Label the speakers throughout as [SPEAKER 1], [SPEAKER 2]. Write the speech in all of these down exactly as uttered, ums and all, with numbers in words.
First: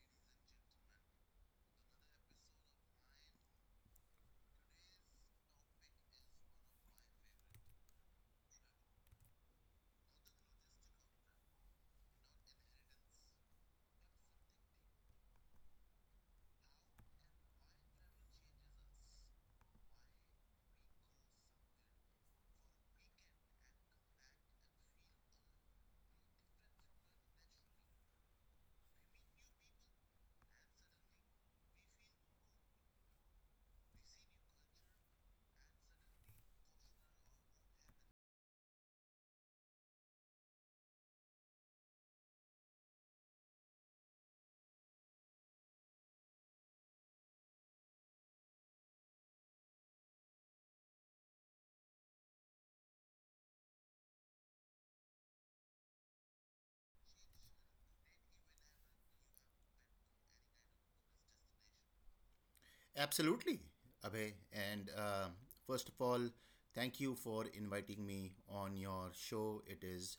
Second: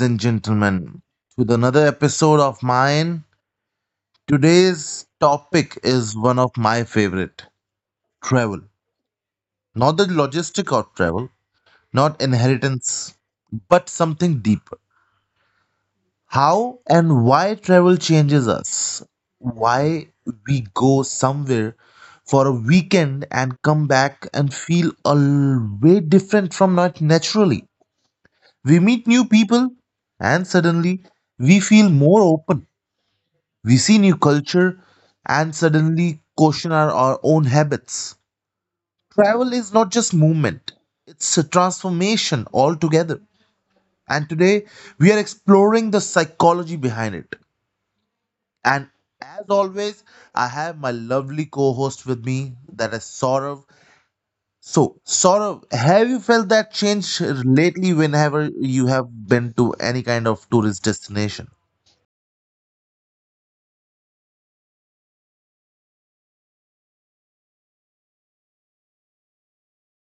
[SPEAKER 1] and gentlemen, to the another episode of mine. Today's topic is one of my favorite, travel. Not the logistic of travel, not inheritance, but something deeper. How and why travel changes us. Why we go somewhere for a weekend and come back and feel a l- way different from not naturally. We meet new people and suddenly we feel more open. We see new culture and suddenly question our, our own habits. Travel is not just movement, it's a transformation altogether. And today we are exploring the psychology behind it. And as always, I have my lovely co host with me, that is Saurav. So, Saurav, have you felt that change lately whenever you have been to any kind of tourist destination?
[SPEAKER 2] Absolutely, Abhay. And uh, First of all, thank you for inviting me on your show. It is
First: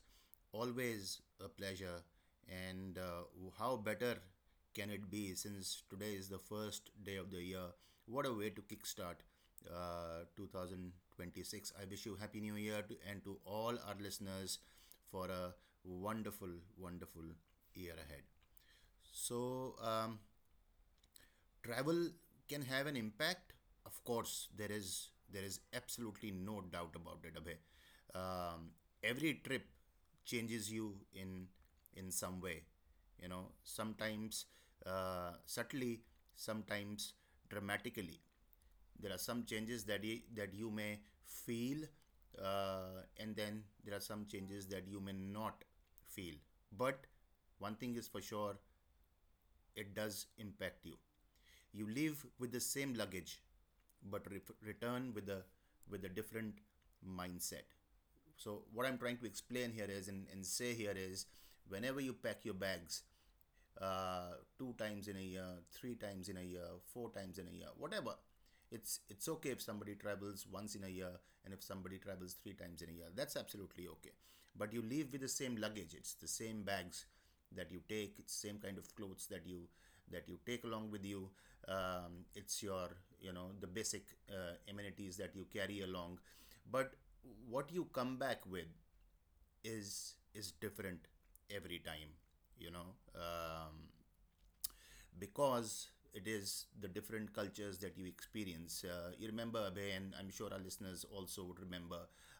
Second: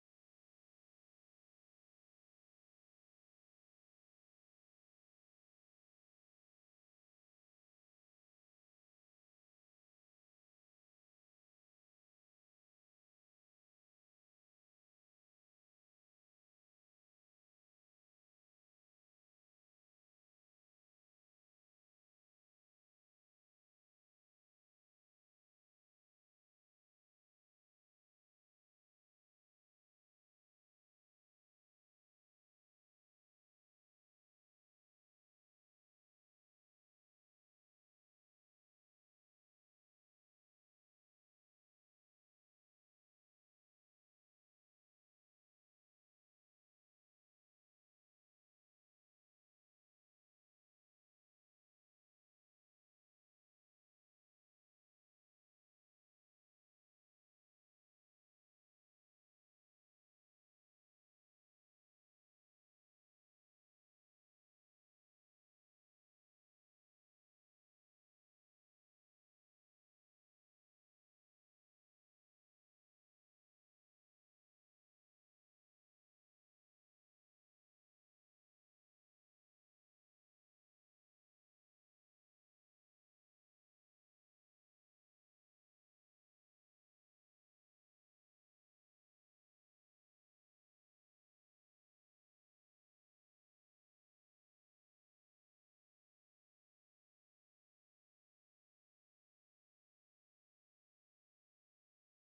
[SPEAKER 2] always a pleasure. And uh, how better can it be since today is the first day of the year? What a way to kickstart uh, two thousand twenty-six. I wish you Happy New Year to, and to all our listeners for a wonderful, wonderful year ahead. So, um, travel can have an impact. Of course, there is there is absolutely no doubt about it, Abhay. um, every trip changes you in in some way. You know sometimes uh, subtly, sometimes dramatically. There are some changes that you, that you may feel, uh, and then there are some changes that you may not feel, but one thing is for sure: it does impact you. You leave with the same luggage, but re- return with a with a different mindset. So what I'm trying to explain here is, and, and say here is, whenever you pack your bags, uh, two times in a year, three times in a year, four times in a year, whatever. It's it's okay if somebody travels once in a year and if somebody travels three times in a year. That's absolutely okay. But you leave with the same luggage. It's the same bags that you take. It's the same kind of clothes that you that you take along with you. Um, it's your, you know the basic uh, amenities that you carry along. But what you come back with is is different every time. You know. Um, because it is the different cultures that you experience. Uh, you remember, Abhay, and I'm sure our listeners also would remember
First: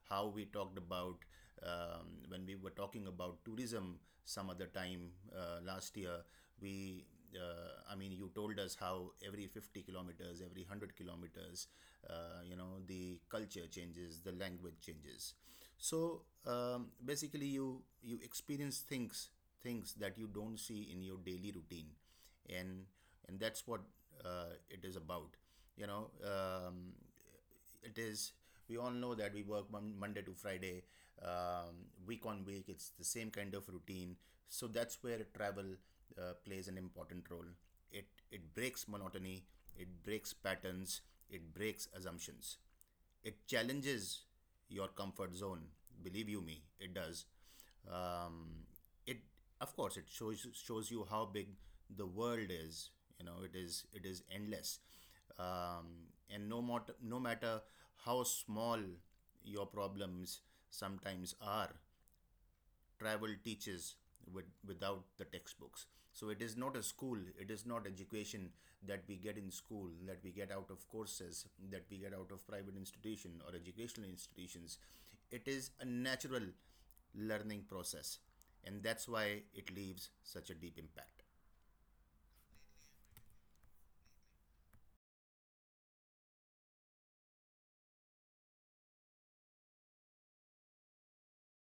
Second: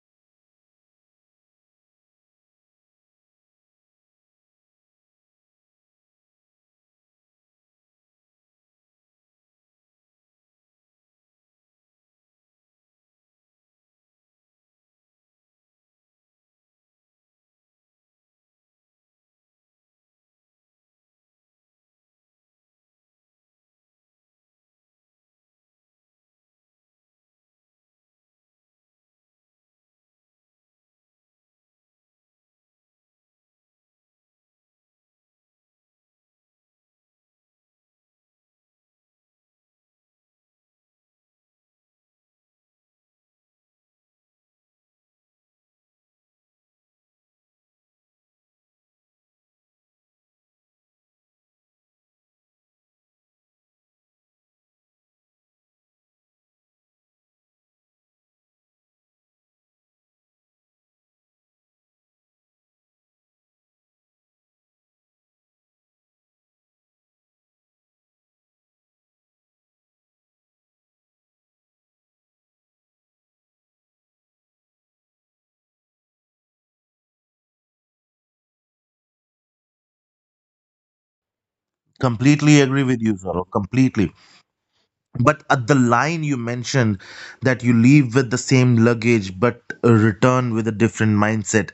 [SPEAKER 2] how we talked about, um, when we were talking about tourism some other time, uh, last year. We, uh, I mean, you told us how every 50 kilometers, every 100 kilometers, uh, you know, the culture changes, the language changes. So um, basically you you experience things things that you don't see in your daily routine. And and that's what uh, it is about. you know um, it is, we all know that we work mon- monday to Friday. Um, week on week, it's the same kind of routine. So that's where travel uh, plays an important role. It it breaks monotony, it breaks patterns, it breaks assumptions, it challenges your comfort zone. Believe you me, it does. Um, it Of course, it shows shows you how big the world is. You know, it is it is endless, um, and no matter no matter how small your problems sometimes are, travel teaches with, without the textbooks. So it is not a school, it is not education that we get in school, that we get out of courses, that we get out of private institution or educational institutions. It is a natural learning process, and that's why it leaves such a deep impact.
[SPEAKER 1] Completely agree with you, Saurabh. Completely. But at the line you mentioned that you leave with the same luggage but uh, return with a different mindset.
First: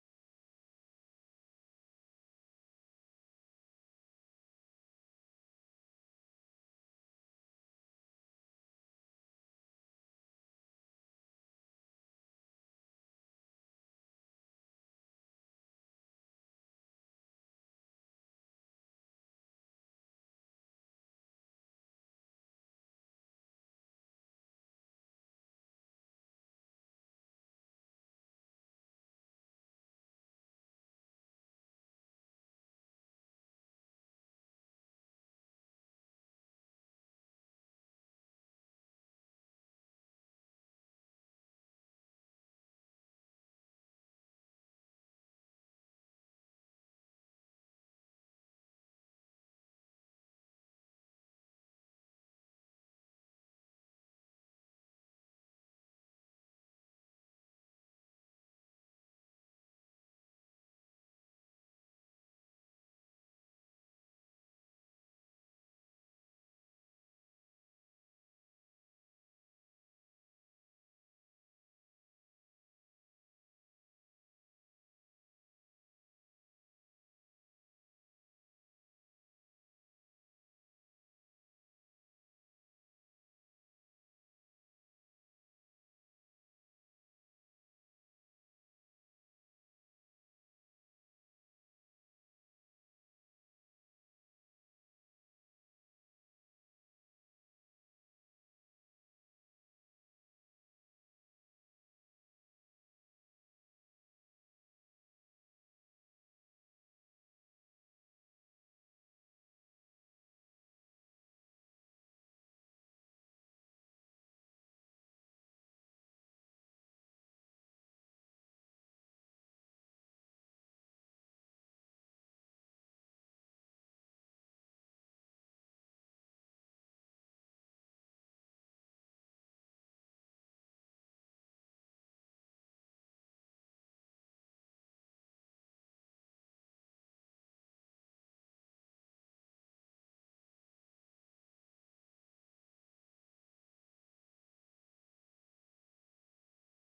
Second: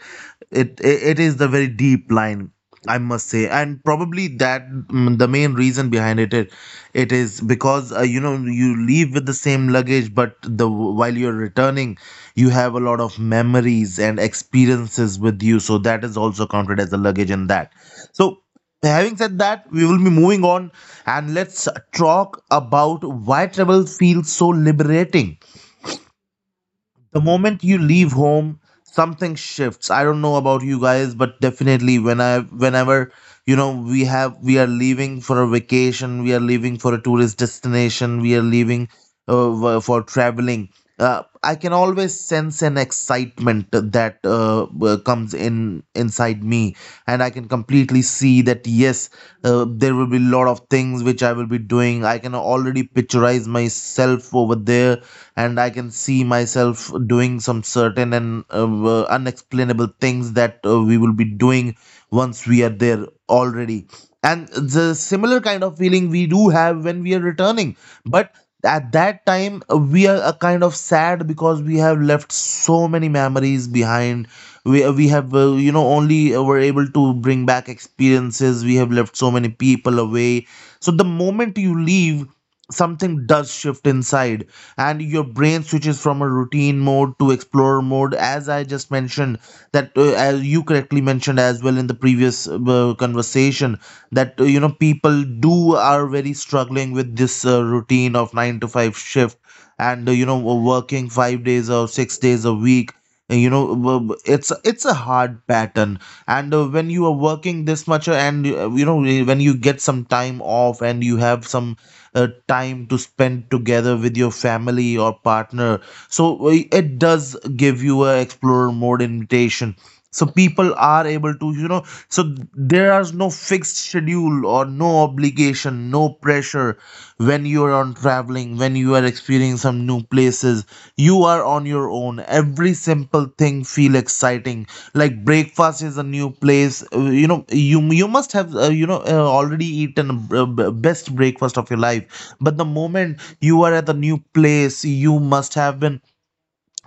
[SPEAKER 1] It, it it is the very deep line, I must say, and probably that mm, the main reason behind it it, it is because uh, you know, you leave with the same luggage, but the while you're returning, you have a lot of memories and experiences with you. So that is also counted as a luggage in that. So. Having said that, we will be moving on and let's talk about why travel feels so liberating. The moment you leave home, something shifts. I don't know about you guys, but definitely when I whenever, you know, we have we are leaving for a vacation, we are leaving for a tourist destination, we are leaving uh, for traveling. Uh, I can always sense an excitement that uh, uh, uh, comes in inside me, and I can completely see that, yes, uh, there will be a lot of things which I will be doing. I can already picturize myself over there, and I can see myself doing some certain and uh, uh, unexplainable things that uh, we will be doing once we are there already. And the similar kind of feeling we do have when we are returning, but at that time uh, we are uh, kind of sad because we have left so many memories behind. We, uh, we have uh, you know, only uh, were able to bring back experiences. We have left so many people away. So the moment you leave, something does shift inside, and your brain switches from a routine mode to explorer mode. As I just mentioned, that uh, as you correctly mentioned as well in the previous uh, conversation, that uh, you know, people do are very struggling with this uh, routine of nine to five shift, and uh, you know, working five days or six days a week. And, you know, w- w- it's it's a hard pattern, and uh, when you are working this much uh, and uh, you know, when you get some time off and you have some uh, time to spend together with your family or partner. So uh, it does give you a explorer mode invitation. So people are able to, you know, so there is no fixed schedule or no obligation, no pressure when you are on traveling, when you are are experiencing some new places. You are on your own. Every simple thing feel exciting. Like breakfast is a new place. Uh, You know, you you must have uh, you know, uh, already eaten uh, b- best breakfast of your life. But the moment you are at the new place, you must have been,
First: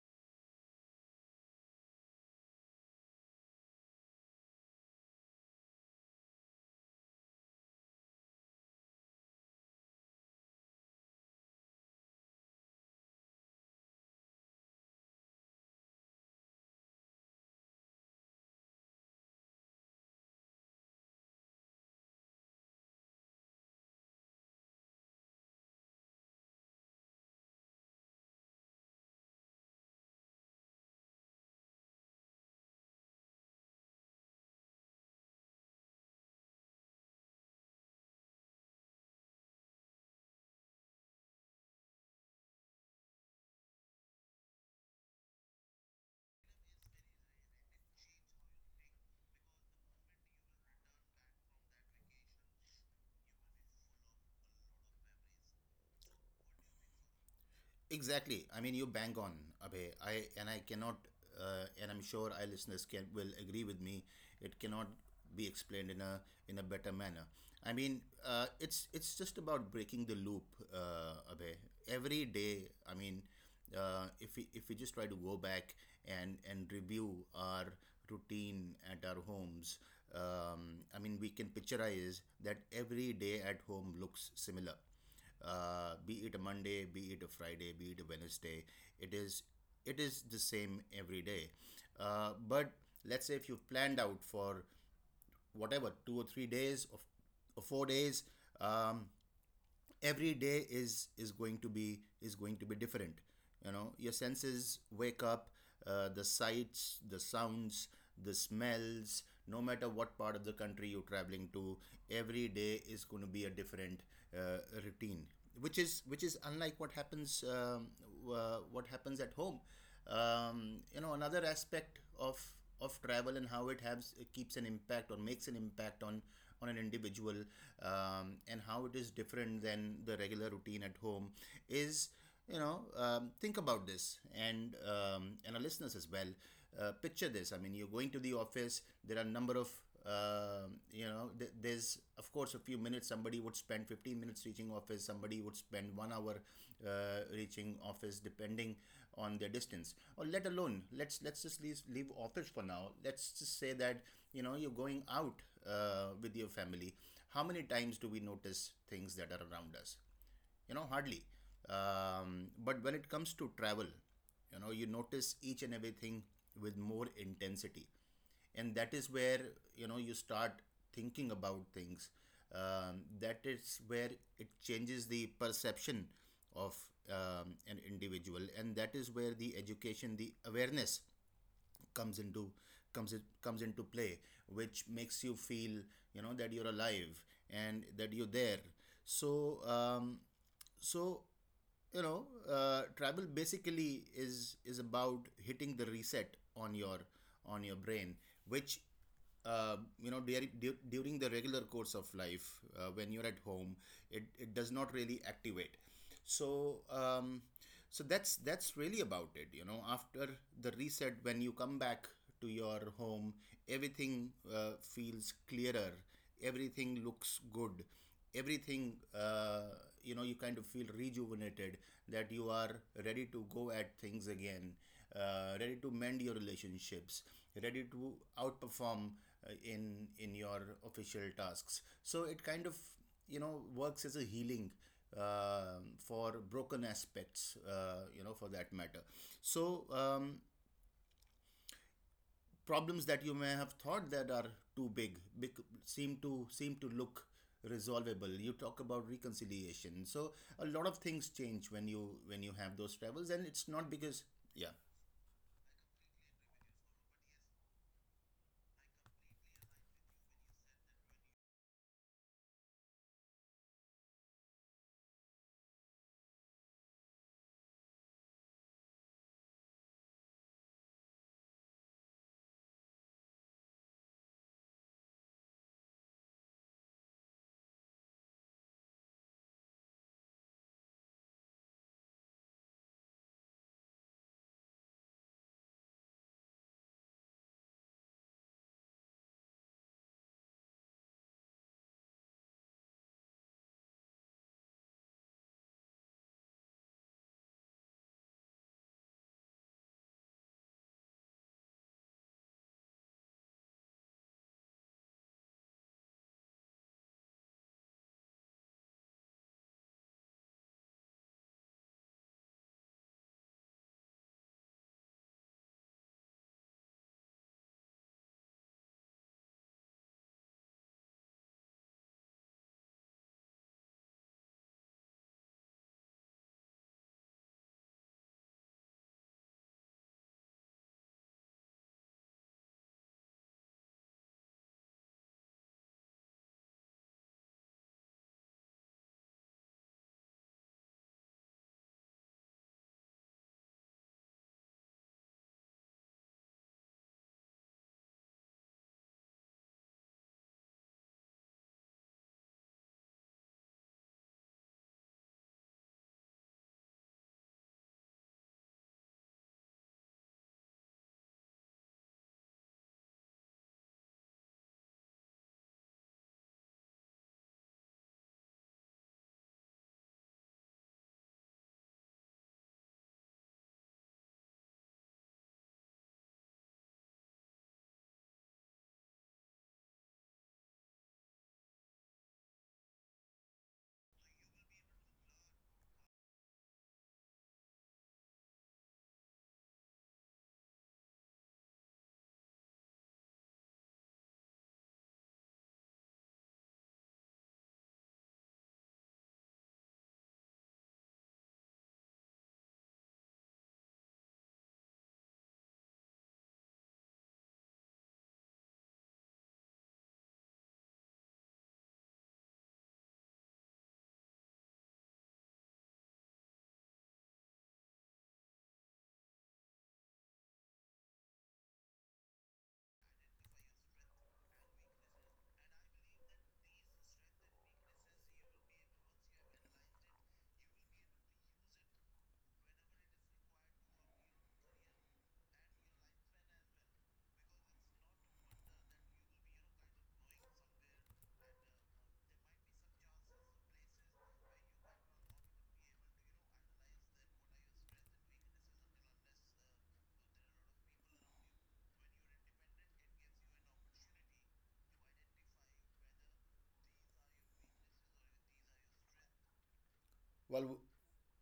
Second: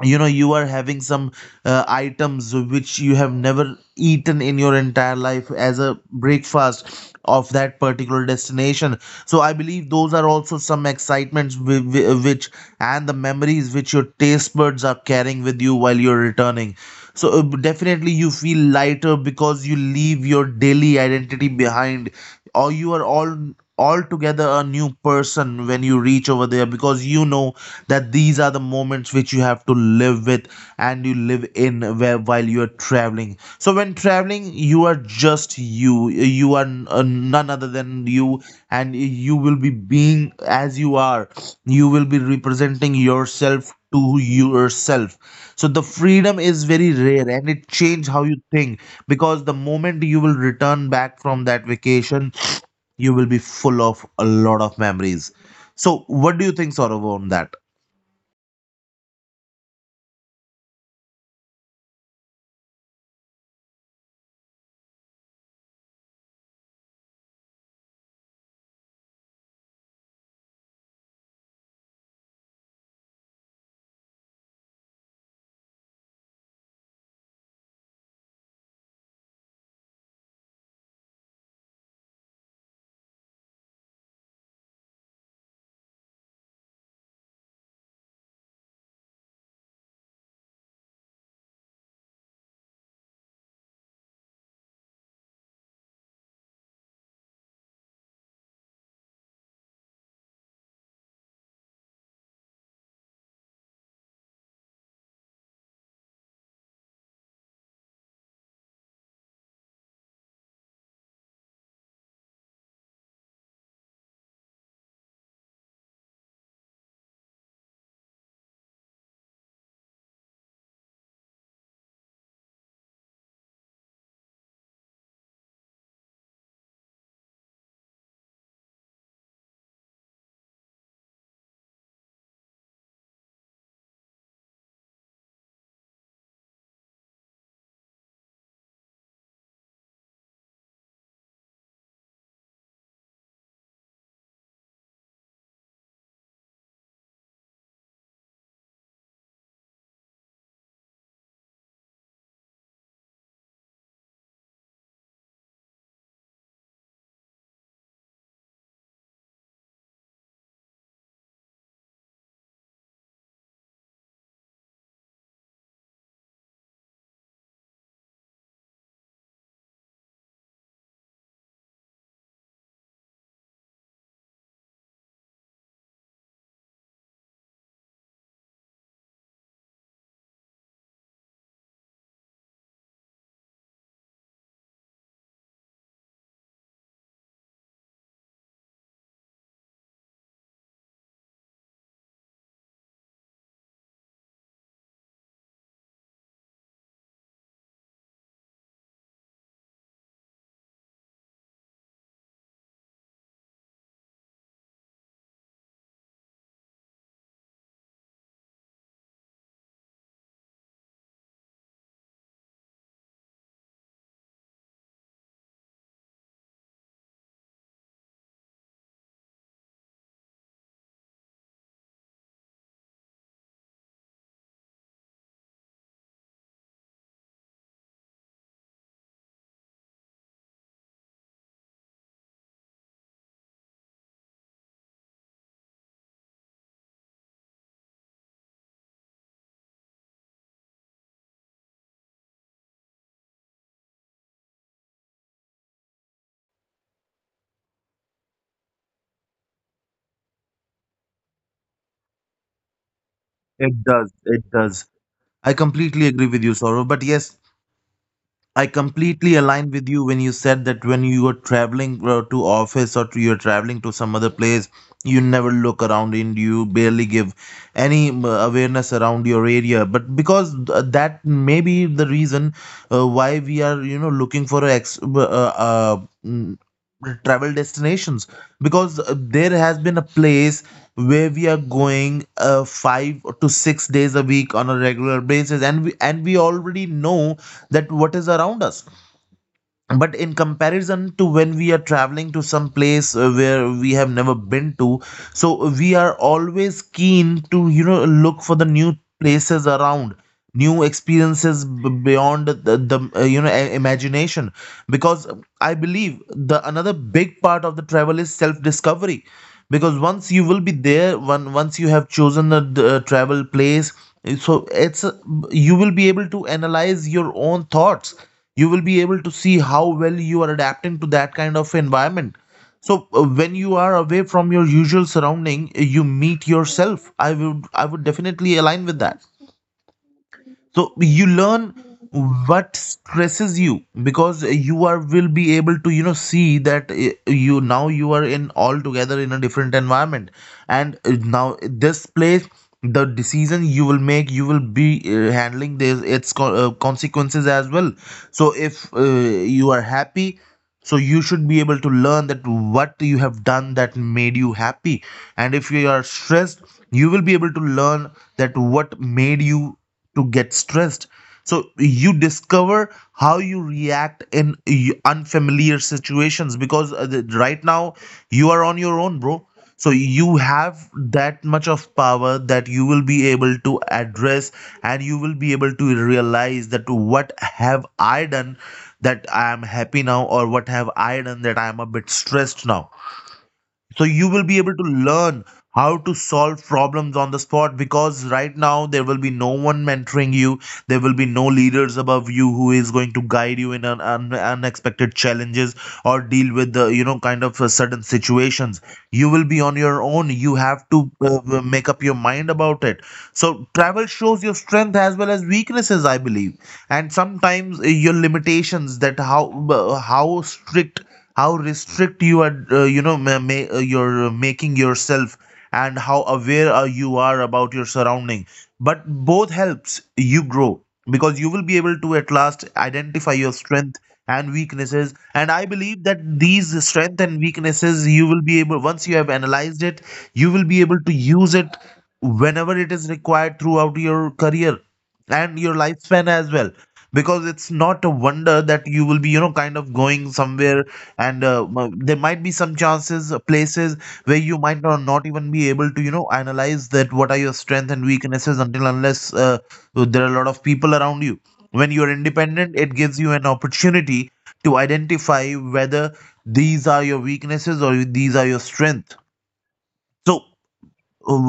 [SPEAKER 1] you know, you are having some uh, items which you have never eaten in your entire life as a breakfast of that particular destination. So I believe those are also some excitements whi- whi- which, and the memories which your taste buds are carrying with you while you're returning. So uh, definitely you feel lighter because you leave your daily identity behind, or you are all altogether a new person when you reach over there, because you know that these are the moments which you have to live with, and you live in where while you are traveling. So when traveling, you are just you you are uh, none other than you, and you will be being as you are. You will be representing yourself to yourself. So the freedom is very rare, and it change how you think, because the moment you will return back from that vacation, you will be full of a lot of memories. So, what do you think, Saurav, on that?
[SPEAKER 2] Exactly. I mean, you bang on, Abhay. I and I cannot, uh, and I'm sure our listeners can will agree with me. It cannot be explained in a in a better manner. I mean, uh, it's it's just about breaking the loop, uh, Abhay. Every day, I mean, uh, if we if we just try to go back and and review our routine at our homes. um, I mean, we can picturize that every day at home looks similar, uh, be it a Monday, be it a Friday, be it a Wednesday. It is it is the same every day. Uh, but let's say if you've planned out for whatever two or three days of or four days, um, every day is is going to be is going to be different. You know your senses wake up, uh, the sights, the sounds, the smells. No matter what part of the country you're traveling to, every day is going to be a different uh, routine, which is which is unlike what happens um, uh, what happens at home. Um, you know another aspect of of travel, and how it has it keeps an impact or makes an impact on on an individual, um, and how it is different than the regular routine at home is, you know um, think about this, and um, and our listeners as well, uh, picture this. I mean, you're going to the office. There are a number of, um you know th- there's of course a few minutes. Somebody would spend fifteen minutes reaching office, somebody would spend one hour uh, reaching office, depending on their distance. Or let alone, let's let's just leave, leave office for now. Let's just say that you know you're going out uh, with your family. How many times do we notice things that are around us you know Hardly. Um, but when it comes to travel you know you notice each and everything with more intensity. And that is where you know you start thinking about things. Um, that is where it changes the perception of, um, an individual. And that is where the education, the awareness comes into comes in, comes into play, which makes you feel you know that you're alive and that you're there. So um, so you know uh, travel basically is is about hitting the reset on your on your brain, which uh, you know during, du- during the regular course of life, uh, when you're at home, it, it does not really activate. So um, so that's that's really about it. You know, after the reset, when you come back to your home, everything uh, feels clearer, everything looks good, everything, uh, you know you kind of feel rejuvenated, that you are ready to go at things again, uh, ready to mend your relationships, ready to outperform uh, in in your official tasks. So it kind of, you know works as a healing, um for broken aspects, uh, you know for that matter. So um, problems that you may have thought that are too big, bec- seem to seem to look resolvable. You talk about reconciliation. So a lot of things change when you, when you have those travels, and it's
[SPEAKER 1] It
[SPEAKER 2] not
[SPEAKER 1] does.
[SPEAKER 2] because...
[SPEAKER 1] It
[SPEAKER 2] Yeah.
[SPEAKER 1] does. I completely agree with you, Saurav. But yes, I completely align with you when you said that when you are traveling uh, to office or to, you're traveling to some other place, you never look around and you barely give any um, awareness around your area. But because th- that may be the reason uh, why we are, you know, looking for a ex- uh, uh, mm, travel destinations, because uh, there has been a place where we are going uh, five to six days a week on a regular basis, and we and we already know that what is around us. But in comparison to when we are traveling to some place uh, where we have never been to, so we are always keen to, you know, look for the new places around, new experiences b- beyond the, the uh, you know, i- imagination. Because I believe the another big part of the travel is self discovery. Because once you will be there, one once you have chosen a d- uh, travel place, so it's a, you will be able to analyze your own thoughts. You will be able to see how well you are adapting to that kind of environment. So uh, when you are away from your usual surrounding, uh, you meet yourself. I would i would definitely align with that. So you learn what stresses you, because you are will be able to, you know, see that eh, you now you are in altogether in a different environment. And eh, now this place, the decision you will make, you will be uh, handling this its co- uh, consequences as well. So if uh, you are happy, so you should be able to learn that what you have done that made you happy. And if you are stressed, you will be able to learn that what made you to get stressed. So you discover how you react in y- unfamiliar situations, because uh, the- right now you are on your own, bro. So you have that much of power that you will be able to address, and you will be able to realize that what have I done that I am happy now, or what have I done that I am a bit stressed now. So you will be able to learn how to solve problems on the spot, because right now there will be no one mentoring you. There will be no leaders above you who is going to guide you in an un- unexpected challenges, or deal with the, you know, kind of uh, sudden situations. You will be on your own. You have to uh, make up your mind about it. So travel shows your strength as well as weaknesses, I believe, and sometimes uh, your limitations, that how uh, how strict, how restrict you are, uh, you know, ma- ma- uh, you're uh, making yourself, and how aware are you are about your surrounding. But both helps you grow, because you will be able to at last identify your strength and weaknesses. And I believe that these strength and weaknesses, you will be able, once you have analyzed it, you will be able to use it whenever it is required throughout your career and your lifespan as well. Because it's not a wonder that you will be, you know, kind of going somewhere, and uh, m- there might be some chances, uh, places where you might not, not even be able to, you know, analyze that what are your strengths and weaknesses, until unless uh, there are a lot of people around you. When you are independent, it gives you an opportunity to identify whether these are your weaknesses or these are your strength. So uh,
[SPEAKER 2] Well.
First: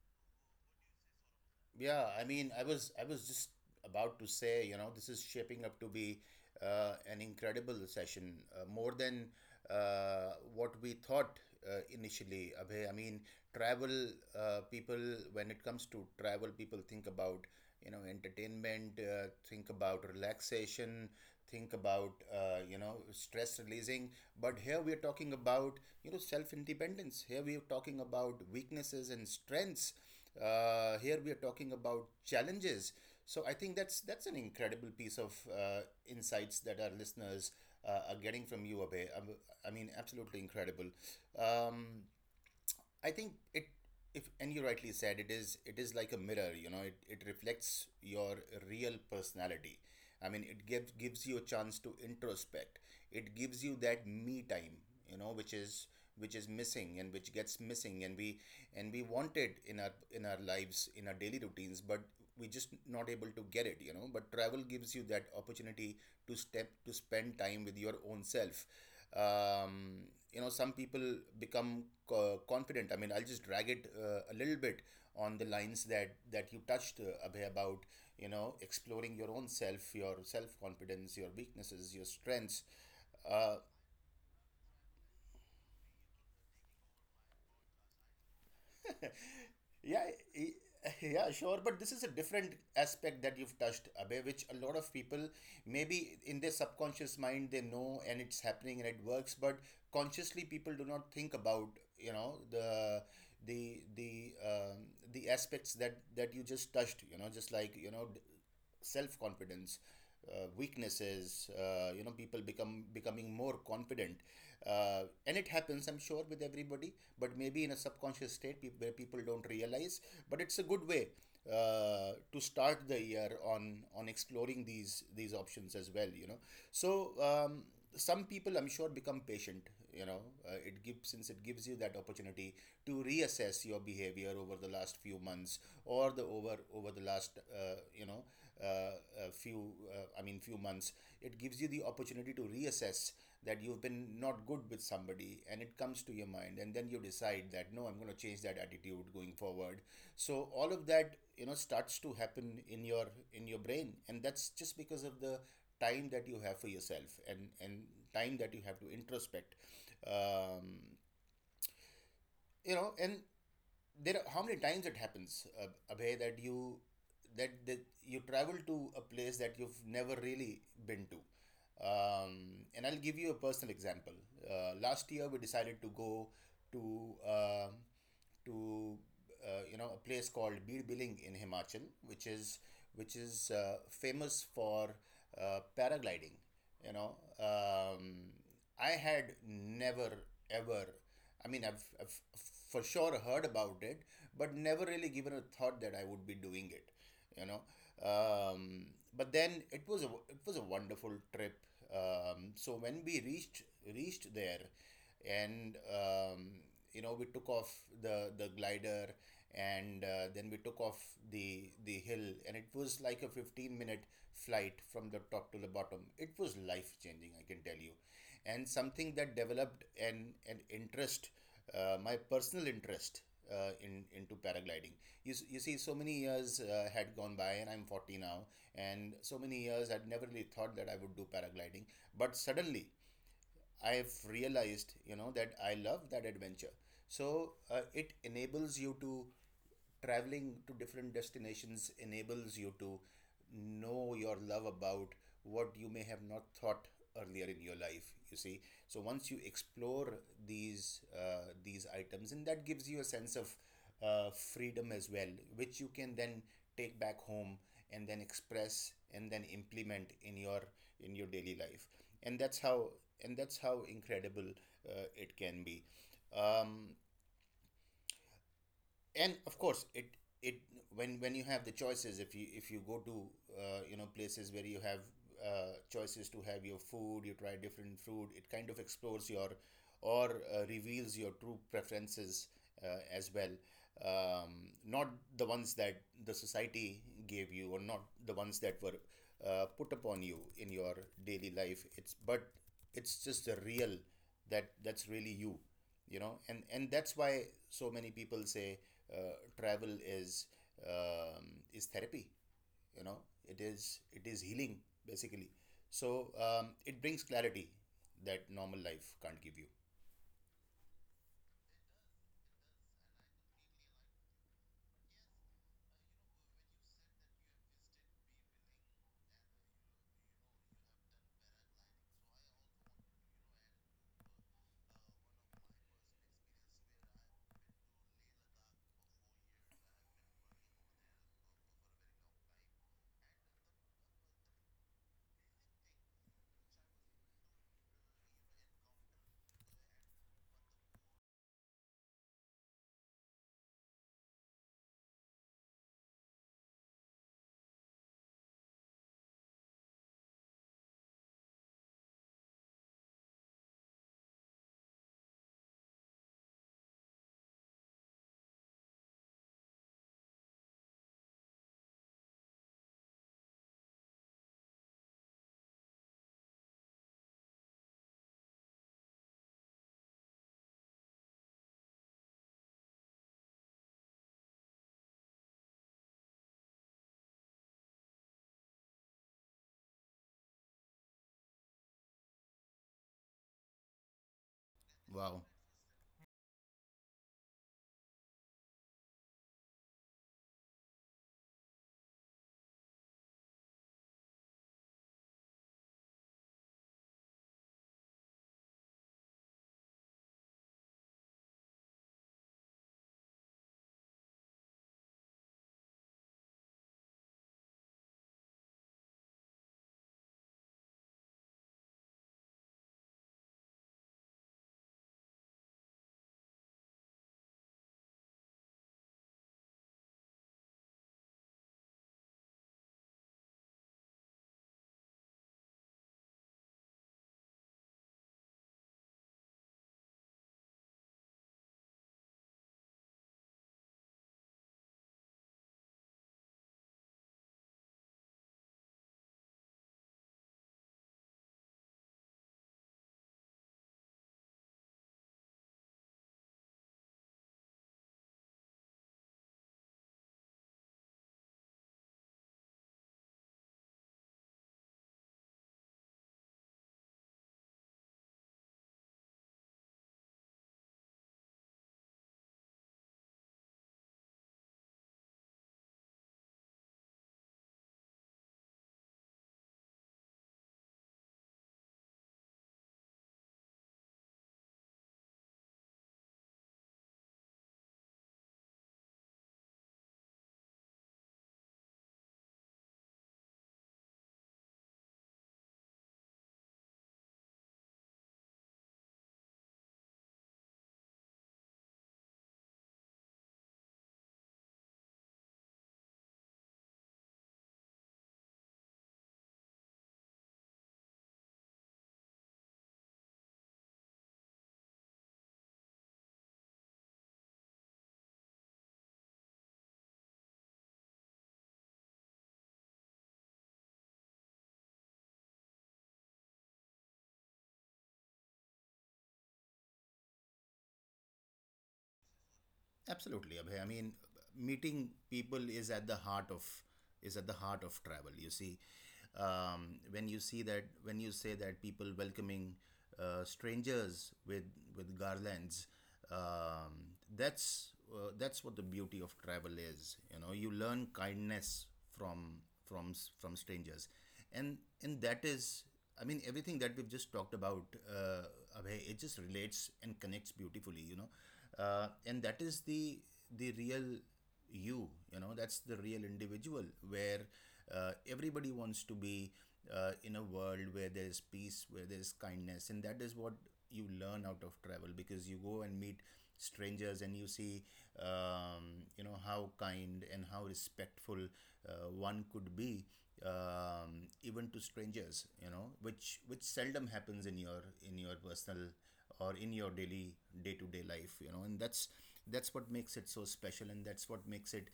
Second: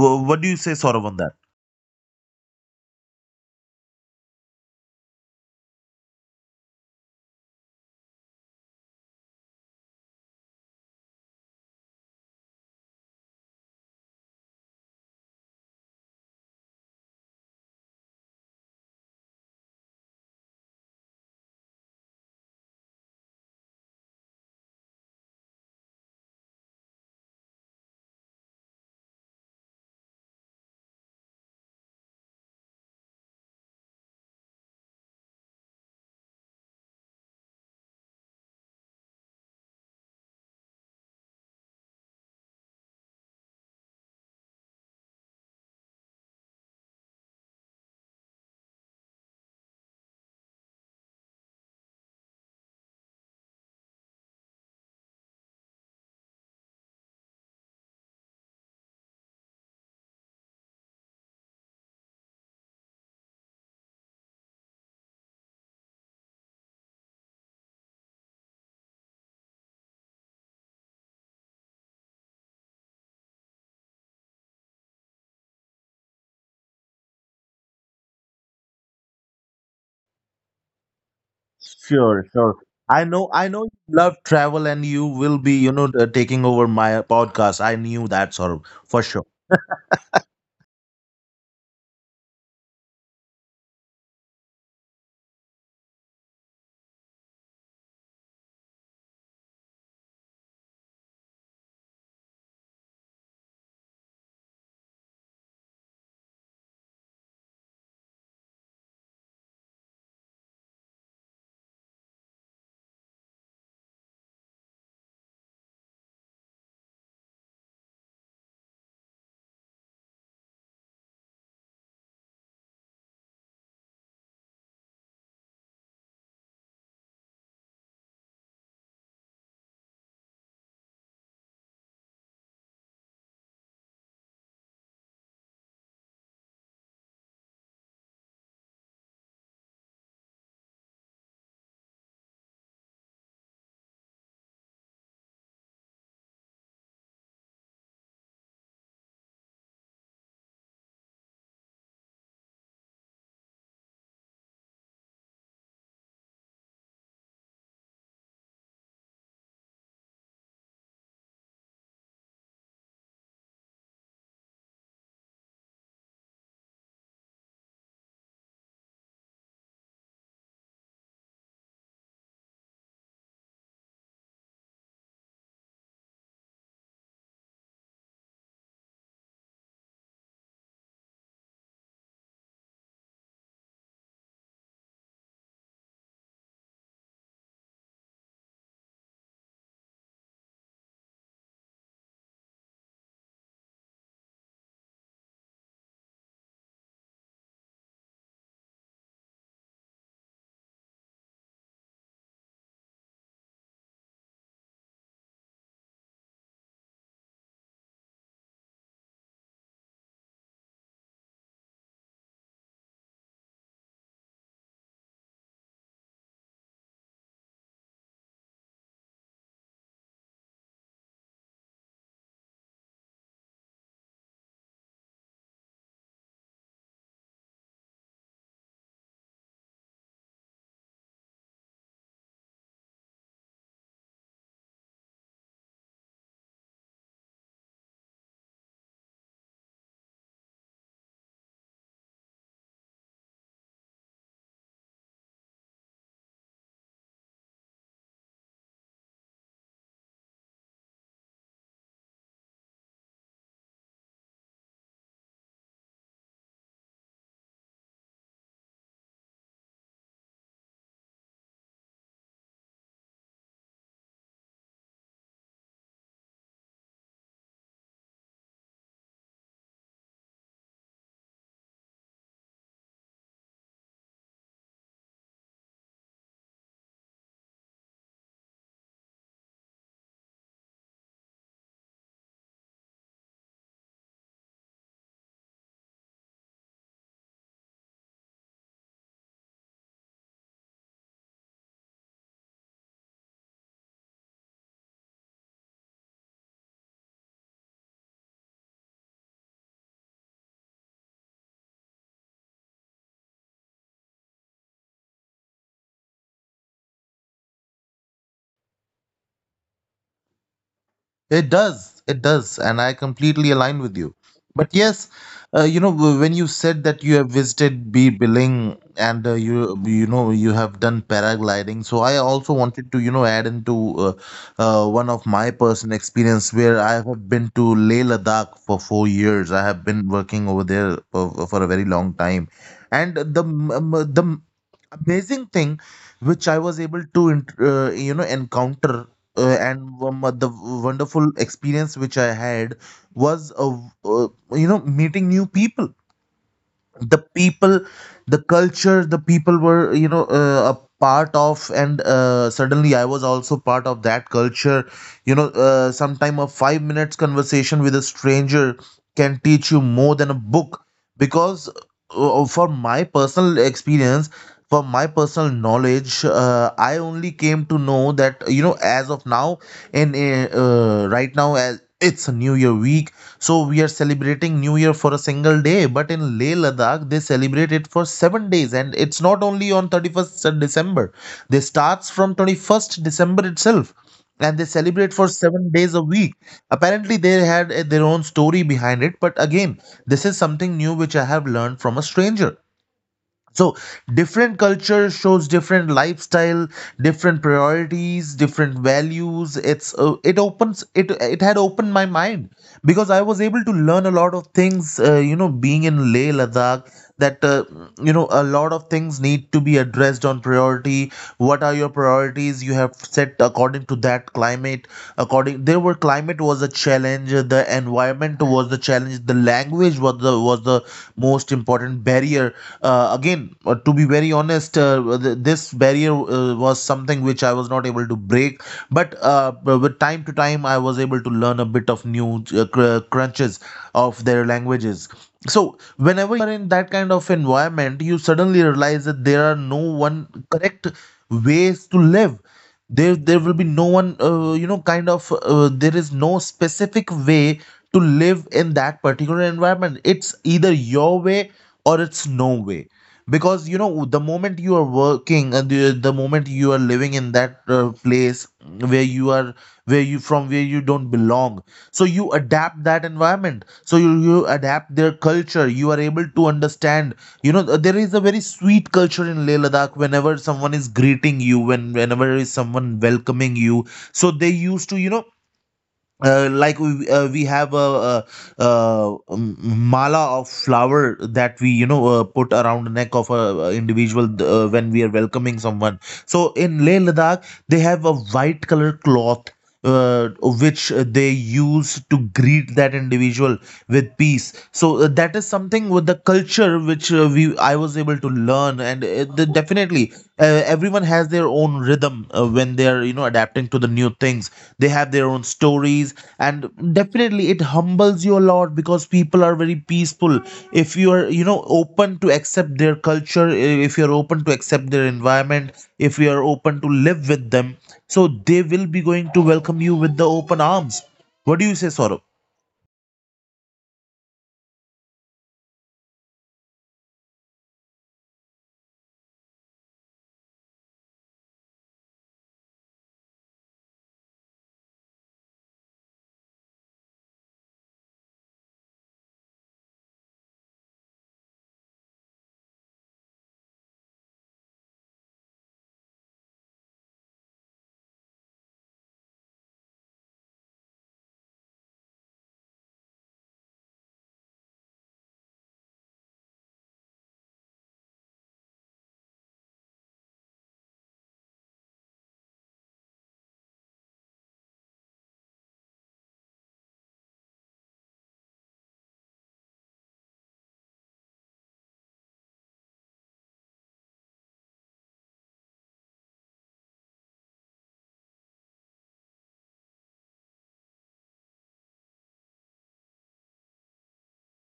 [SPEAKER 1] wh- what do you say, Saurav, on that?
[SPEAKER 2] Yeah, I mean, I was I was just about to say, you know, this is shaping up to be uh, an incredible session, uh, more than uh, what we thought uh, initially. Abhay, I mean, travel uh, people. When it comes to travel, people think about, you know entertainment, uh, think about relaxation, think about, uh, you know stress releasing. But here we are talking about, you know self independence, here we are talking about weaknesses and strengths, uh, here we are talking about challenges. So I think that's that's an incredible piece of uh, insights that our listeners uh, are getting from you, Abhay. Um, I mean, absolutely incredible. Um, I think it if and you rightly said, it is it is like a mirror. you know it, it reflects your real personality. I mean, it gives gives you a chance to introspect. It gives you that me time, you know which is which is missing and which gets missing, and we and we want it in our, in our lives, in our daily routines, but we just not able to get it you know But travel gives you that opportunity to step to spend time with your own self. um, you know some people become co- confident. I mean, I'll just drag it uh, a little bit on the lines that that you touched, uh, Abhay, about, you know, exploring your own self, your self confidence, your weaknesses, your
[SPEAKER 1] Sure, sure.
[SPEAKER 2] strengths,
[SPEAKER 1] I know, I
[SPEAKER 2] uh,
[SPEAKER 1] know you love travel, and you will be, you know, t- taking over my podcast. I knew that, sort of, for sure.
[SPEAKER 2] Yeah, y- yeah, sure. But this is a different aspect that you've touched, Abhay, which a lot of people maybe in their subconscious mind they know and it's happening and it works, but consciously people do not think about, you know, the the the um, the aspects that that you just touched, you know, just like, you know, self confidence, uh, weaknesses, uh, you know, people become becoming more confident, uh, and it happens, I'm sure, with everybody, but maybe in a subconscious state peop where people don't realize. But it's a good way uh, to start the year on on exploring these these options as well, you know. So um, some people, I'm sure, become patient, you know. Uh, it gives Since it gives you that opportunity to reassess your behavior over the last few months, or the over over the last, uh, you know uh, a few, uh, I mean, few months, it gives you the opportunity to reassess that you've been not good with somebody, and it comes to your mind, and then you decide that, no, I'm going to change that attitude going forward. So all of that, you know, starts to happen in your in your brain, and that's just because of the time that you have for yourself, and and time that you have to introspect, um, you know and there are, how many times it happens, uh, Abhay, that you that, that you travel to a place that you've never really been to. Um, and I'll give you a personal example. Uh, last year, we decided to go to uh, to uh, you know a place called Bir Biling in Himachal, which is which is uh, famous for uh, paragliding. You know, um, I had never ever, I mean, I've, I've for sure heard about it, but never really given a thought that I would be doing it, you know. Um, but then it was a it was a wonderful trip. Um, so when we reached reached there, and, um, you know, we took off the the glider, and, uh, then we took off the the hill, and it was like a fifteen minute flight from the top to the bottom. It was life changing, I can tell you, and something that developed an, an interest, uh, my personal interest, uh, in into paragliding. You, you see, so many years, uh, had gone by, and I'm forty now, and so many years I'd never really thought that I would do paragliding, but suddenly I've realized, you know, that I love that adventure. So, uh, it enables you to traveling to different destinations enables you to know your love about what you may have not thought earlier in your life, you see. So once you explore these uh, these items, and that gives you a sense of uh, freedom as well, which you can then take back home, and then express, and then implement in your in your daily life, and that's how and that's how incredible uh, it can be. um, and of course it it when when you have the choices, if you if you go to, uh, you know places where you have uh, choices to have your food, you try different food. It kind of explores your or uh, reveals your true preferences, uh, as well. Um, not the ones that the society gave you, or not the ones that were, uh, put upon you in your daily life. It's but it's just the real, that that's really you, you know. And and that's why so many people say uh, travel is, um, is therapy. You know, it is, it is healing basically. So, um, it brings clarity that normal life can't give you.
[SPEAKER 1] It does. It does. And I completely align with you. But yes, uh, you know, w- when you said that you have visited B Billing, and uh, you, you know, you have done paragliding, so I also wanted to, you know, add into uh, uh, one of my personal experience where I have been to Leh Ladakh for four years. I have been working over there for, for a very long time, and the m- m- the m- amazing thing which I was able to int- uh, you know encounter uh, and one of the wonderful experience which I had was, uh, uh, you know, meeting new people, the people, the culture the people were you know uh, a part of, and uh, suddenly I was also part of that culture. You know uh, sometime a five minutes conversation with a stranger can teach you more than a book, because uh, for my personal experience, for my personal knowledge, uh, I only came to know that, you know, as of now, and uh, uh, right now as it's a new year week. So we are celebrating New Year for a single day, but in Leh Ladakh they celebrate it for seven days, and it's not only on thirty-first December. They starts from twenty-first December itself, and they celebrate
[SPEAKER 2] Wow.
[SPEAKER 1] for seven days a week. Apparently they had uh, their own story behind it, but again, this is something new which I have learned from a stranger. So different culture shows different lifestyle, different priorities, different values. It's uh, it opens it it had opened my mind because I was able to learn a lot of things, uh, you know, being in Leh Ladakh, that, uh, you know, a lot of things need to be addressed on priority. What are your priorities you have set according to that climate? According, there were climate was a challenge, the environment was the challenge, the language was the, was the most important barrier. Uh, again, uh, to be very honest, uh, th- this barrier uh, was something which I was not able to break, but uh, b- with time to time I was able to learn a bit of new uh, cr- crunches of their languages. So whenever you are in that kind of environment, you suddenly realize that there are no one correct ways to live. There there will be no one uh, you know kind of uh, there is no specific way to live in that particular environment. It's either your way or it's no way, because, you know, the moment you are working, and the, the moment you are living in that uh, place where you are, where you from, where you don't belong, so you adapt that environment, so you, you adapt their culture, you are able to understand. You know, there is a very sweet culture in Leh Ladakh. Whenever someone is greeting you, when whenever is someone welcoming you, so they used to, you know, uh, like we uh, we have a, a, a um, mala of flower that we, you know, uh, put around the neck of a, a individual uh, when we are welcoming someone. So in Leh Ladakh they have a white color cloth uh, which uh, they use to greet that individual with peace. So uh, that is something with the culture which which uh, we I was able to learn, and uh, the, definitely uh, everyone has their own rhythm uh, when they are, you know, adapting to the new things. They have their own stories, and definitely it humbles you a lot because people are very peaceful. If you are, you know, open to accept their culture, i- if you are open to accept their environment, if you are open to live with them, so they will be going to welcome you with the open arms. What do you say, Saurabh?
[SPEAKER 2] Absolutely, Abhay. I mean, meeting people is at the heart of, is at the heart of travel. You see, um, when you see that when you say that people welcoming uh, strangers with with garlands, um, that's, uh, that's what the beauty of travel is. You know, you learn kindness from from s- from strangers, and and that is, I mean, everything that we've just talked about, uh, Abhay, it just relates and connects beautifully, you know, uh, and that is the the real you, you know, that's the real individual where uh, everybody wants to be uh, in a world where there is peace, where there is kindness, and that is what you learn out of travel, because you go and meet strangers and you see, um, you know, how kind and how respectful uh, one could be, um, even to strangers, you know, which which seldom happens in your in your personal or in your daily day-to-day life, you know. And that's that's what makes it so special, and that's what makes it,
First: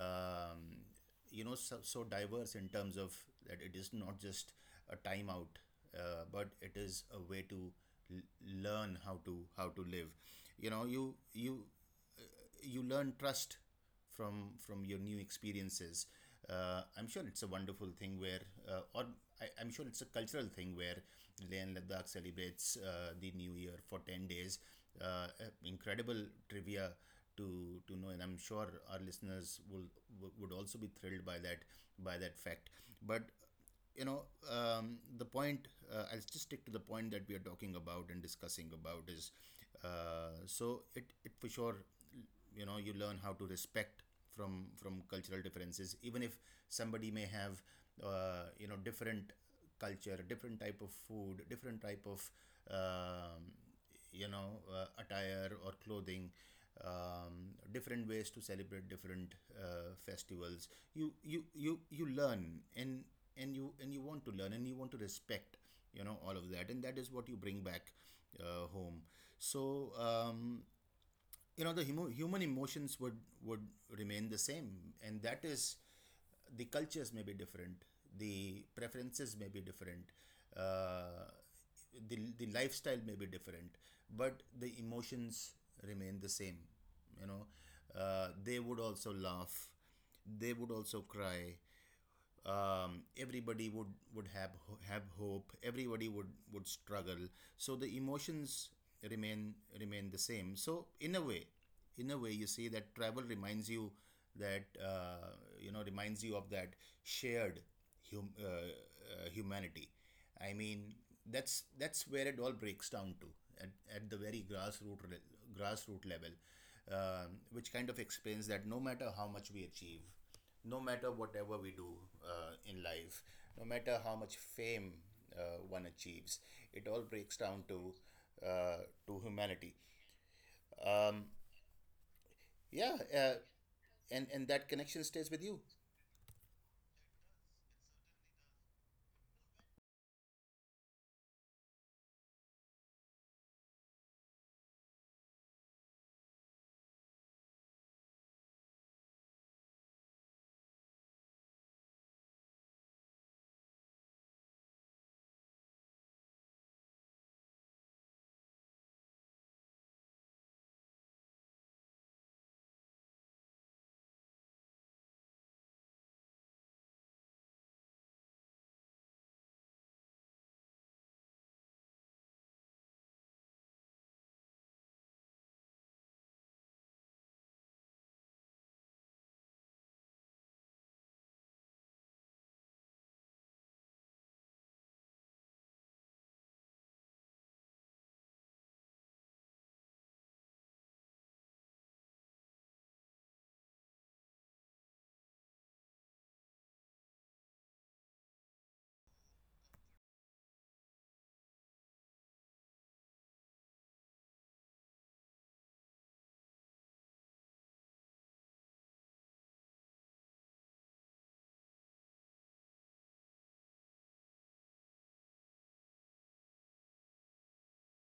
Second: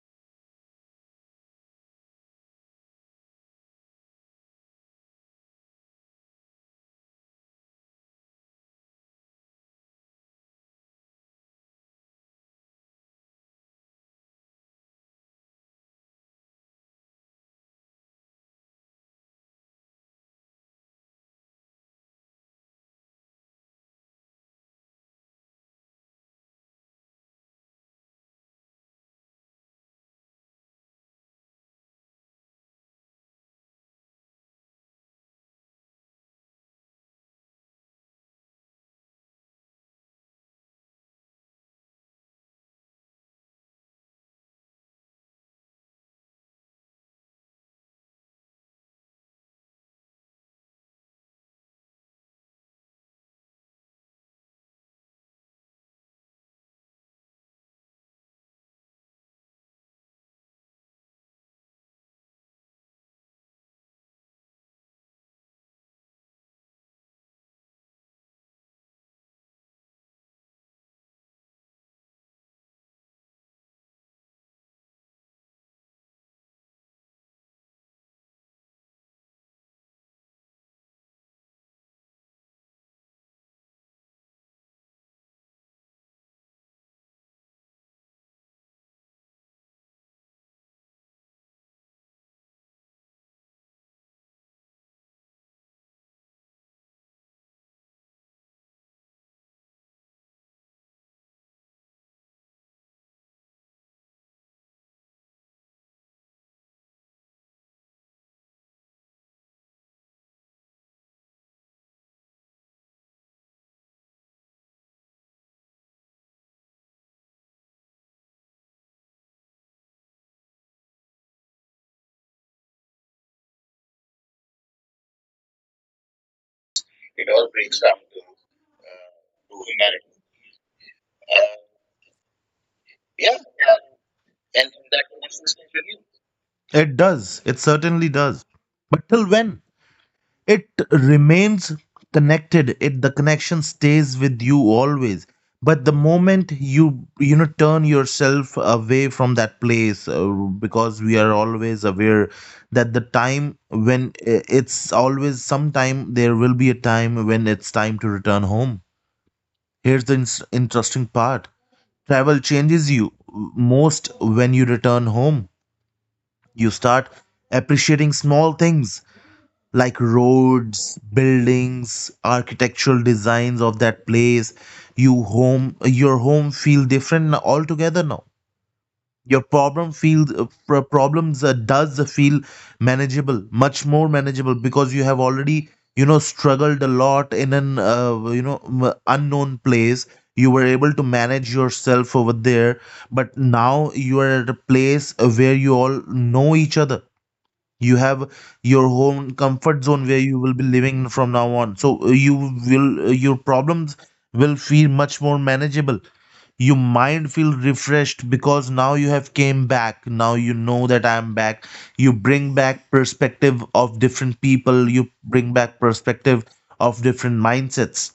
[SPEAKER 2] um, you know so, so diverse in terms of that it is not just a time out, uh, but it is a way to l- learn how to how to live, you know. You you you learn trust from from your new experiences. Uh, I'm sure it's a wonderful thing where, uh, or I, I'm sure it's a cultural thing where Leh and Ladakh celebrates, uh, the New Year for ten days. Uh, uh, incredible trivia to to know, and I'm sure our listeners will would also be thrilled by that by that fact. But you know, um, the point, uh, I'll just stick to the point that we are talking about and discussing about is, uh, so it, it for sure, you know, you learn how to respect from from cultural differences, even if somebody may have, uh, you know, different culture, different type of food, different type of, um, you know uh, attire or clothing, um, different ways to celebrate different uh, festivals. You you you you learn, and and you and you want to learn, and you want to respect, you know, all of that, and that is what you bring back uh, home. So, um, you know, the humo- human emotions would would remain the same, and that is, the cultures may be different, the preferences may be different, uh, the, the lifestyle may be different, but the emotions remain the same, you know. Uh, they would also laugh, they would also cry, um, everybody would would have have hope, everybody would would struggle. So the emotions remain remain the same. So in a way, in a way you see that travel reminds you that, uh, you know reminds you of that shared hum- uh, uh, humanity. I mean, that's that's where it all breaks down to, at, at the very grassroots grassroots level. Um, which kind of explains that no matter how much we achieve, no matter whatever we do uh, in life, no matter how much fame uh, one achieves, it all breaks down to, uh, to humanity. Um, yeah, uh, and and that connection stays with you.
[SPEAKER 1] It does. It certainly does. But till when? It remains connected, it the connection stays with you always, but the moment you, you know, turn yourself away from that place, uh, because we are always aware that the time when, uh, it's always sometime there will be a time when it's time to return home. Here's the ins- interesting part: travel changes you most when you return home. You start appreciating small things like roads, buildings, architectural designs of that place. You home, your home feel different altogether now. Your problem feels uh, pro- problems uh, does feel manageable, much more manageable, because you have already, you know, struggled a lot in an uh, you know m- unknown place. You were able to manage yourself over there, but now you are at a place uh, where you all know each other, you have your own comfort zone where you will be living from now on. So uh, you will uh, your problems will feel much more manageable, your mind feel refreshed, because now you have came back, now you know that I am back. You bring back perspective of different people, you bring back perspective of different mindsets,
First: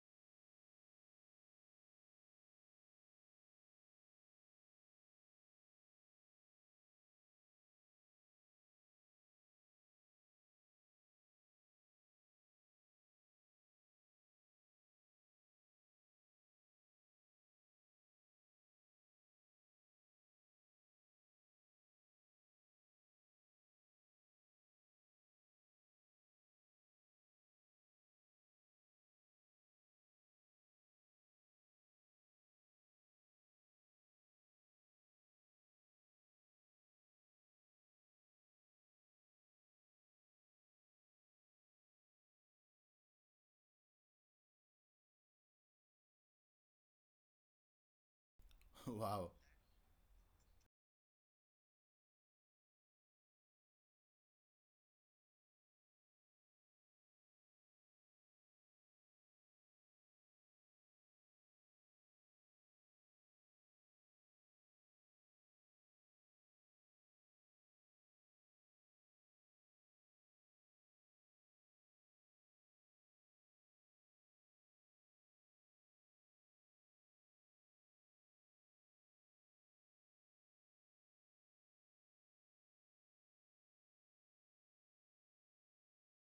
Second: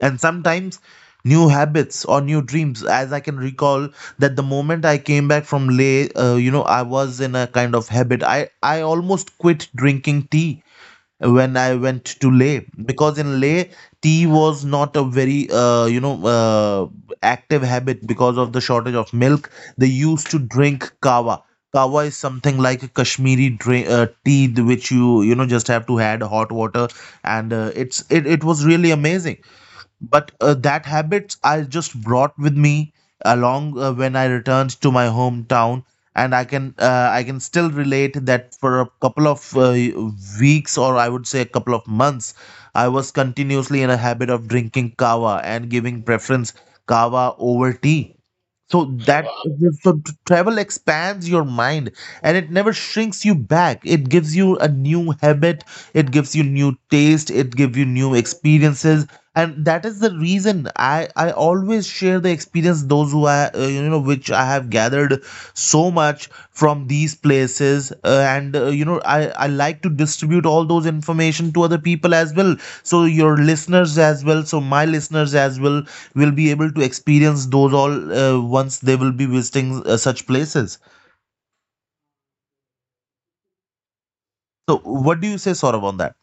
[SPEAKER 1] and sometimes new habits or new dreams. As I can recall, that the moment I came back from Leh, uh, you know, I was in a kind of habit, i i almost quit drinking tea when I went to Leh, because in Leh tea was not a very uh, you know uh, active habit because of the shortage of milk. They used to drink kawa. Kawa is something like a Kashmiri drink, uh, tea th- which you you know, just have to add hot water, and uh, it's it, it was really amazing. But uh, that habits I just brought with me along uh, when I returned to my hometown, and I can, uh, I can still relate that for a couple of uh, weeks, or I would say a couple of months, I was continuously in a habit of drinking kava and giving preference kava over tea. So that,
[SPEAKER 2] wow.
[SPEAKER 1] so travel expands your mind and it never shrinks you back. It gives you a new habit, it gives you new taste, it gives you new experiences, and that is the reason i i always share the experience those who I, uh, you know which I have gathered so much from these places, uh, and uh, you know, i i like to distribute all those information to other people as well, so your listeners as well, so my listeners as well will be able to experience those all uh, once they will be visiting uh, such places. So, what do you say, Saurabh, on that?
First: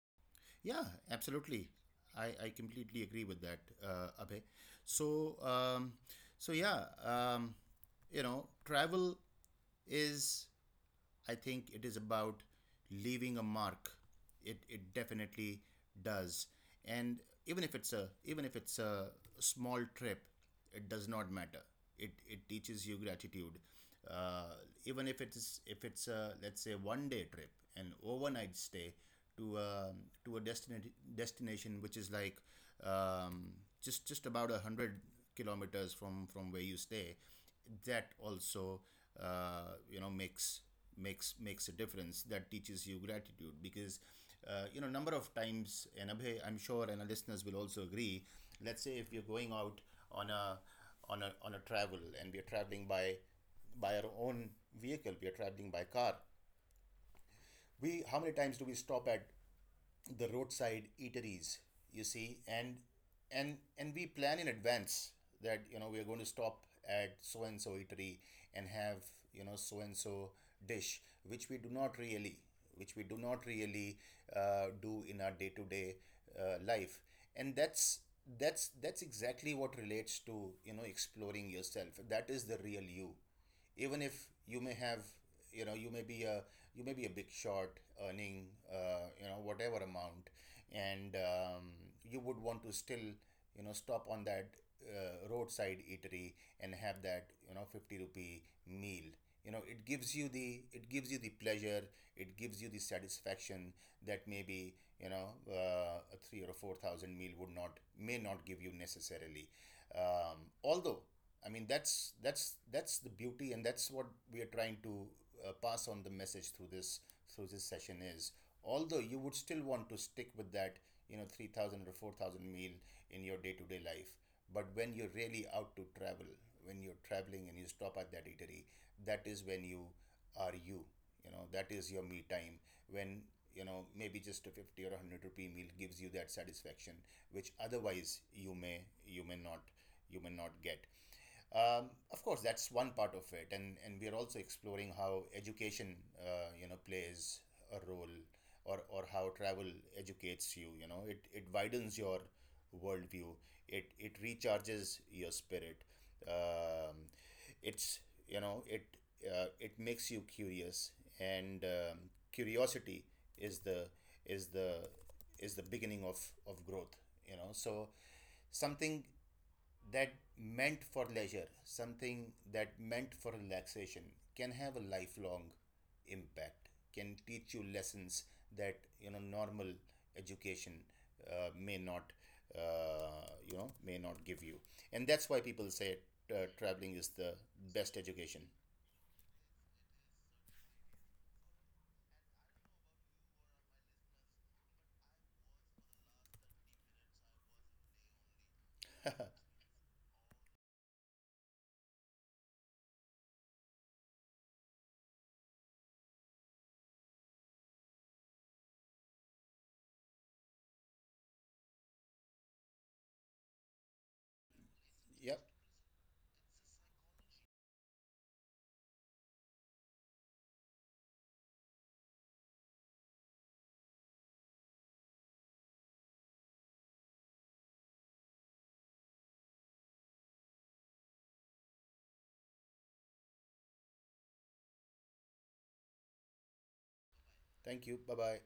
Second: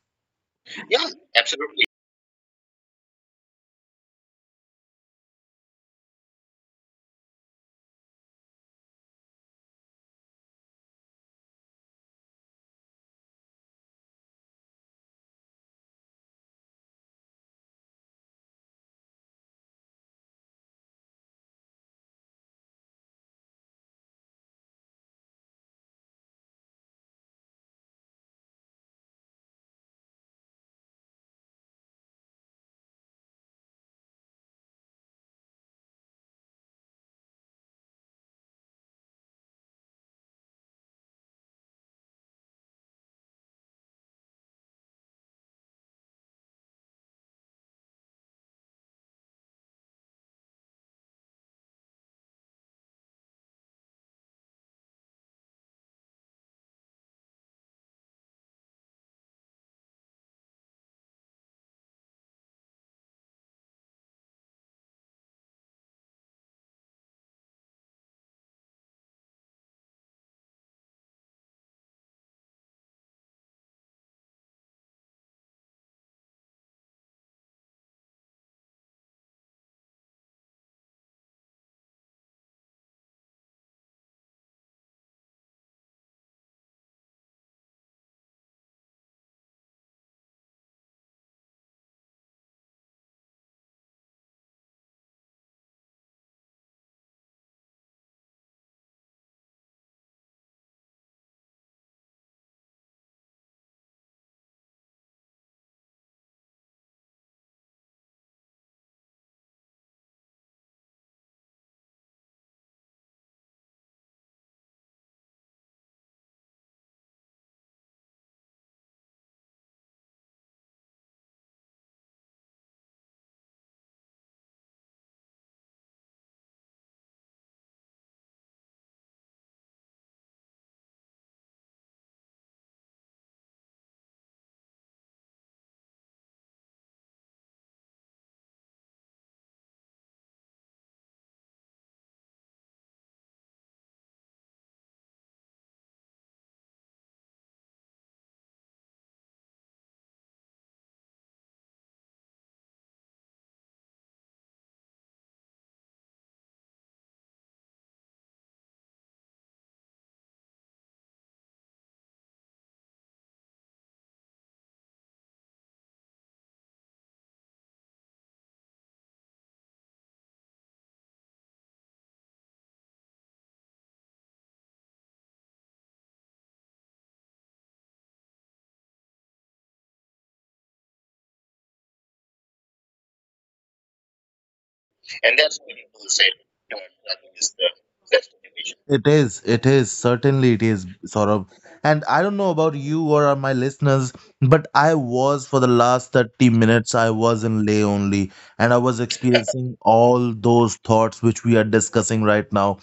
[SPEAKER 2] Yeah, absolutely. I, I completely agree with that, uh, Abhay. So um, so yeah, um, you know, travel is, I think it is about leaving a mark. It it definitely does. And even if it's a even if it's a small trip, it does not matter. It it teaches you gratitude. Uh, even if it's if it's a, let's say, one day trip, an overnight stay to a to a destination destination which is like, um, just just about a hundred kilometers from from where you stay, that also, uh, you know makes makes makes a difference. That teaches you gratitude, because, uh, you know, number of times, and Abhay, I'm sure, and our listeners will also agree, let's say if you're going out on a on a on a travel, and we're traveling by by our own vehicle, we are traveling by car, we how many times do we stop at the roadside eateries? You see, and and and we plan in advance that, you know, we are going to stop at so and so eatery, and have, you know, so and so dish, which we do not really which we do not really uh, do in our day-to-day uh, life. And that's that's that's exactly what relates to, you know, exploring yourself. That is the real you. Even if you may have, you know, you may be a, you may be a big shot earning, uh, you know, whatever amount, and um, you would want to still, you know, stop on that uh, roadside eatery and have that, you know, fifty rupee meal. You know, it gives you the, it gives you the pleasure, it gives you the satisfaction, that maybe, you know, uh, a three or a four thousand meal would not, may not give you necessarily. Um, although, I mean, that's that's that's the beauty, and that's what we are trying to, uh, pass on the message through this through this session is. Although you would still want to stick with that, you know, three thousand or four thousand meal in your day to day life, but when you're really out to travel, when you're traveling and you stop at that eatery, that is when you are you. You know, that is your me time. When, you know, maybe just a fifty or a hundred rupee meal gives you that satisfaction which otherwise you may, you may not you may not get. Um, of course, that's one part of it, and and we are also exploring how education, uh, you know, plays a role, or or how travel educates you. You know, it it widens your worldview. It it recharges your spirit. Um, it's You know, it uh, it makes you curious, and, um, curiosity is the is the is the beginning of of growth. You know, so something that meant for leisure, something that meant for relaxation, can have a lifelong impact, can teach you lessons that, you know, normal education uh, may not, uh, you know may not give you, and that's why people say, uh, traveling is the best education.
[SPEAKER 1] It is, it is, certainly it is, Saurabh. And I don't know about you or my listeners, but I was for the last thirty minutes, I was in lay only, and I was experiencing all those thoughts which we are discussing right now.
[SPEAKER 2] yep. Thank you. Bye bye.